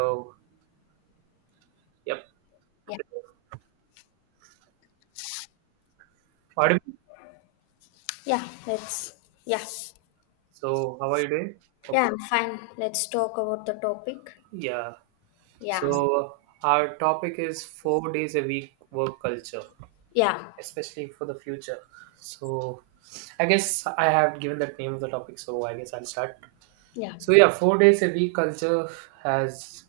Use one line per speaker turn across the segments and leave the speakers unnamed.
So, yep,
Yeah,
audible.
yeah, let's, yeah,
So, how are you doing?
yeah,
Okay.
I'm fine. Let's talk about the topic.
Yeah.
Yeah,
So, our topic is 4 days a week work culture,
yeah,
especially for the future. So, I guess I have given that name of the topic, so I guess I'll start.
yeah,
So, yeah, 4 days a week culture has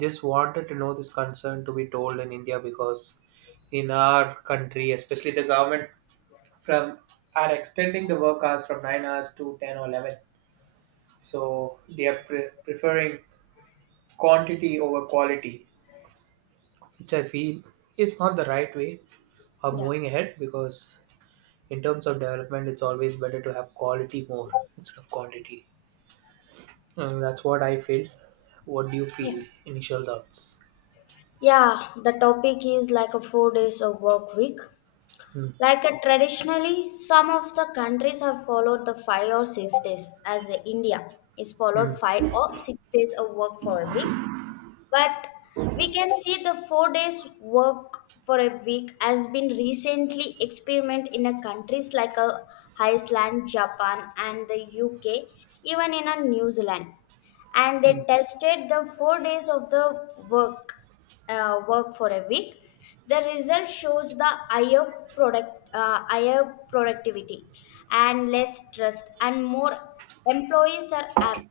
just wanted to know this concern to be told in India because in our country, especially the government, from are extending the work hours from 9 hours to 10 or 11. So they are preferring quantity over quality, which I feel is not the right way of
yeah,
moving ahead because, in terms of development, it's always better to have quality more instead of quantity. And that's what I feel. What do you
yeah.
feel? Initial thoughts.
Yeah, the topic is like a 4 days of work week.
Hmm.
Like a traditionally, some of the countries have followed the 5 or 6 days, as India is
Hmm.
followed 5 or 6 days of work for a week. But we can see the 4 days work for a week has been recently experimented in a countries like a Iceland, Japan, and the UK, even in a New Zealand. And
Hmm.
they tested the 4 days of the work for a week. The result shows the higher product higher productivity and less stress, and more employees are happy.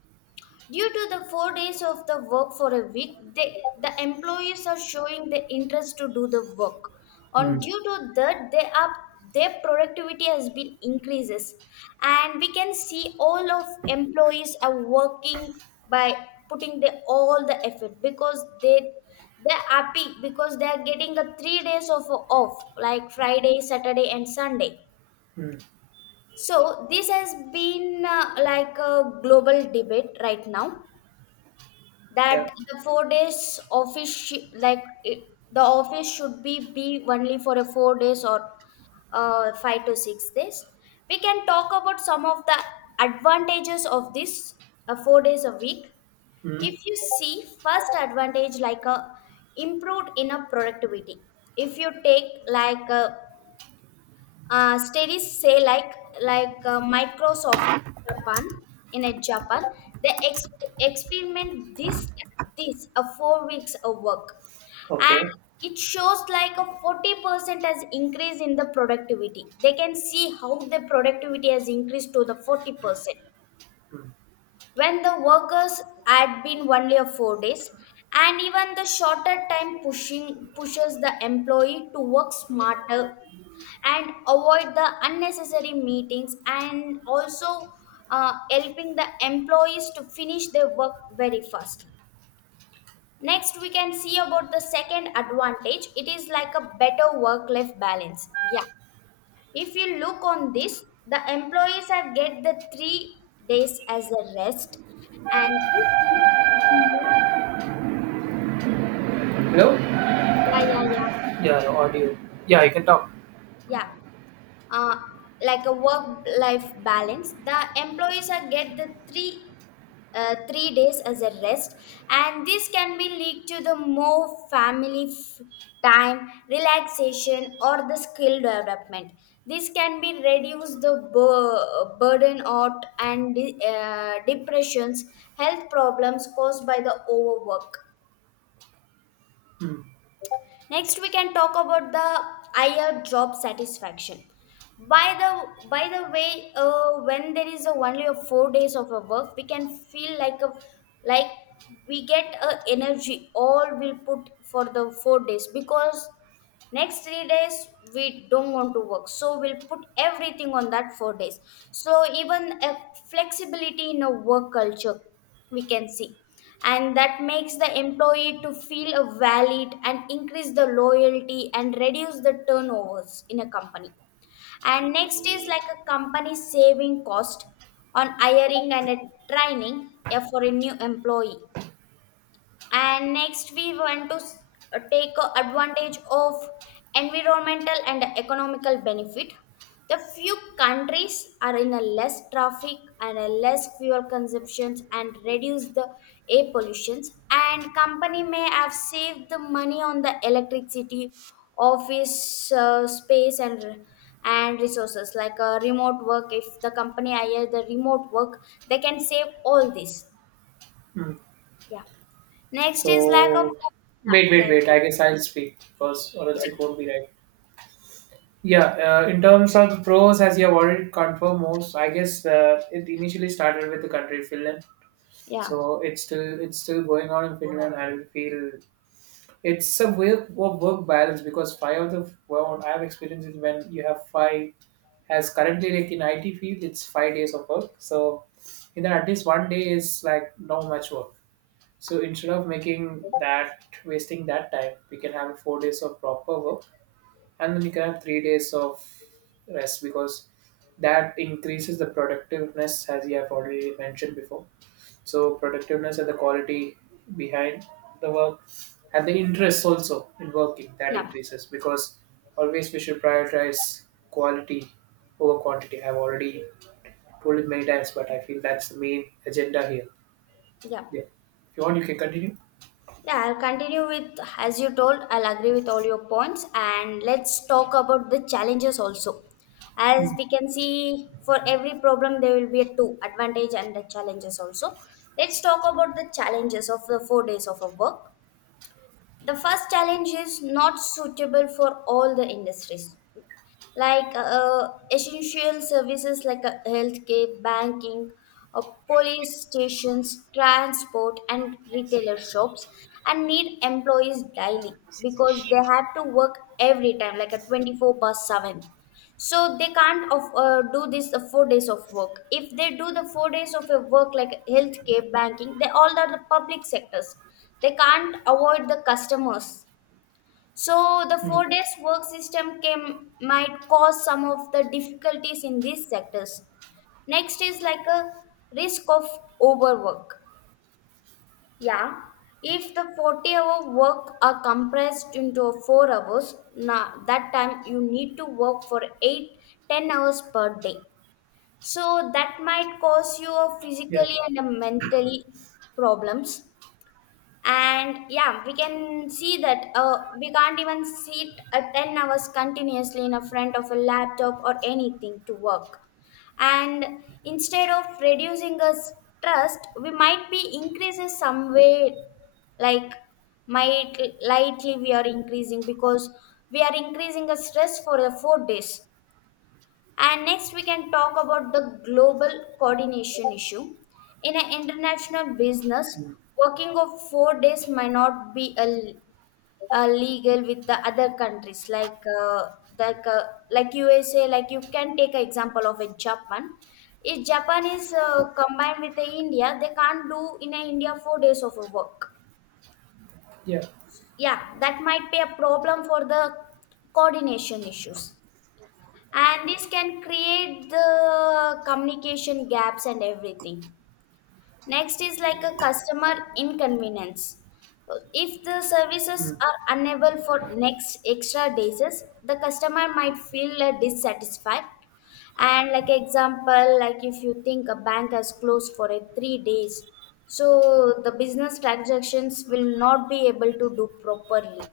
Due to the 4 days of the work for a week, the employees are showing the interest to do the work. On
Hmm.
due to that, they are their productivity has been increases, and we can see all of employees are working by putting the all the effort because they're happy because they are getting a 3 days of off like Friday, Saturday, and Sunday.
Hmm.
So this has been like a global debate right now
Yeah.
that the 4 days like it, the office should be only for a 4 days or 5 to 6 days. We can talk about some of the advantages of this 4 days a week.
Hmm.
If you see first advantage like a improved in a productivity, if you take like a studies say like Microsoft Japan, in a Japan they experiment this a 4 weeks of work,
Okay.
and it shows like a 40% has increase in the productivity. They can see how the productivity has increased to the 40%
Hmm.
when the workers had been only of 4 days, and even the shorter time pushing pushes the employee to work smarter and avoid the unnecessary meetings, and also helping the employees to finish their work very fast. Next, we can see about the second advantage. It is like a better work life balance, yeah. If you look on this, the employees are get the 3 days as a rest, and this leads to the more.
Hello?
Yeah, yeah, yeah,
Yeah, your audio. Yeah, you can talk.
yeah. uh, like a work life balance, the employees are get the three days as a rest, and this can be lead to the more family time relaxation or the skill development. This can be reduce the burden out and depressions, health problems caused by the overwork.
Hmm.
Next, we can talk about the higher job satisfaction. By the way, when there is a only a 4 days of a work, we can feel like we get a energy all we'll put for the 4 days because next 3 days we don't want to work, so we'll put everything on that 4 days. So even a flexibility in a work culture we can see, and that makes the employee to feel a valid and increase the loyalty and reduce the turnovers in a company. And next is like a company saving cost on hiring and a training for a new employee. And next we want to take advantage of environmental and economical benefit. The few countries are in a less traffic and a less fuel consumptions and reduce the air pollutions, and company may have saved the money on the electricity office space, and resources like remote work. If the company hire the remote work, they can save all this.
Hmm.
Yeah. Next is lack of.
So, wait,
Yeah,
wait,
yeah, you
wait,
can.
I guess I'll speak first, or
Yeah,
else it won't be right. Yeah, in terms of the pros, as you have already confirmed most, I guess it initially started with the country Finland,
yeah,
so it's still going on in Finland, and I feel it's a way of work balance because five of the what I have experienced is when you have five, as currently like in IT field, it's 5 days of work. So in that at least one day is like not much work. So instead of making that wasting that time, we can have 4 days of proper work, and then we can have 3 days of rest, because that increases the productiveness as you have already mentioned before. So productiveness and the quality behind the work, and the interest also in working, that
yeah,
increases, because always we should prioritize quality over quantity. I've already told it many times, but I feel that's the main agenda here.
yeah.
Yeah, if you want you can continue.
Yeah, I'll continue with, as you told, I'll agree with all your points. And let's talk about the challenges also. As
Mm,
we can see, for every problem, there will be a two advantage and the challenges also. Let's talk about the challenges of the 4 days of a work. The first challenge is not suitable for all the industries, like essential services like healthcare, banking, uh, police stations, transport, and retailer shops, and need employees daily because they have to work every time, like a 24 per 7. So they can't of, do this 4 days of work. If they do the 4 days of a work like healthcare, banking, they all are the public sectors. They can't avoid the customers, so the
mm,
4 days work system can might cause some of the difficulties in these sectors. Next is like a risk of overwork. Yeah, if the 40-hour work are compressed into 4 hours, now that time you need to work for 8, 10 hours per day. So that might cause you a
yeah,
physically and a mentally problems. And yeah, we can see that we can't even sit 10 hours continuously in a front of a laptop or anything to work, and instead of reducing our stress we might be increases some way, like might lightly we are increasing because we are increasing the stress for the 4 days. And next, we can talk about the global coordination issue. In an international business,
mm,
working of 4 days might not be a legal with the other countries like uh, like USA. Like you can take an example of a Japan. If Japan is combined with the India, they can't do in a India 4 days of a work.
yeah,
Yeah, that might be a problem for the coordination issues, and this can create the communication gaps and everything. Next is like a customer inconvenience. If the services
mm,
are unable for next extra days, the customer might feel dissatisfied. And like example like if you think a bank has closed for a 3 days, so the business transactions will not be able to do properly.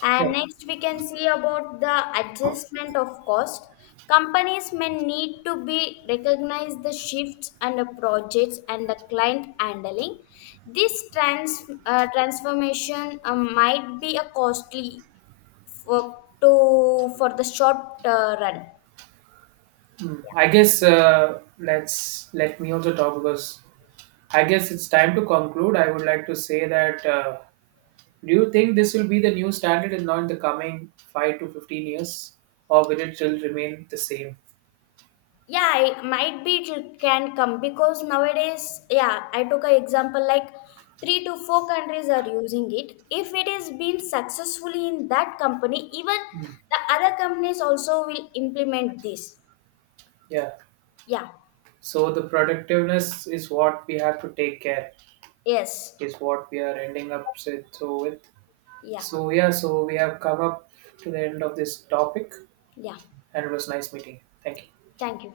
And
yeah,
next, we can see about the adjustment of cost. Companies may need to be recognize the shifts and the projects and the client handling. This transformation might be a costly for for the short run.
mm. I guess, let's let me also talk because I guess it's time to conclude. I would like to say that, do you think this will be the new standard in now in the coming 5 to 15 years, or will it still remain the same?
Yeah, I, might be it can come because nowadays, yeah, I took an example like 3 to 4 countries are using it. If it is been successfully in that company, even
Mm.
the other companies also will implement this.
Yeah.
Yeah.
So the productiveness is what we have to take care,
Yes.
is what we are ending up with. So with,
Yeah.
so yeah, so we have come up to the end of this topic,
Yeah,
and it was nice meeting. You. Thank you.
thank you.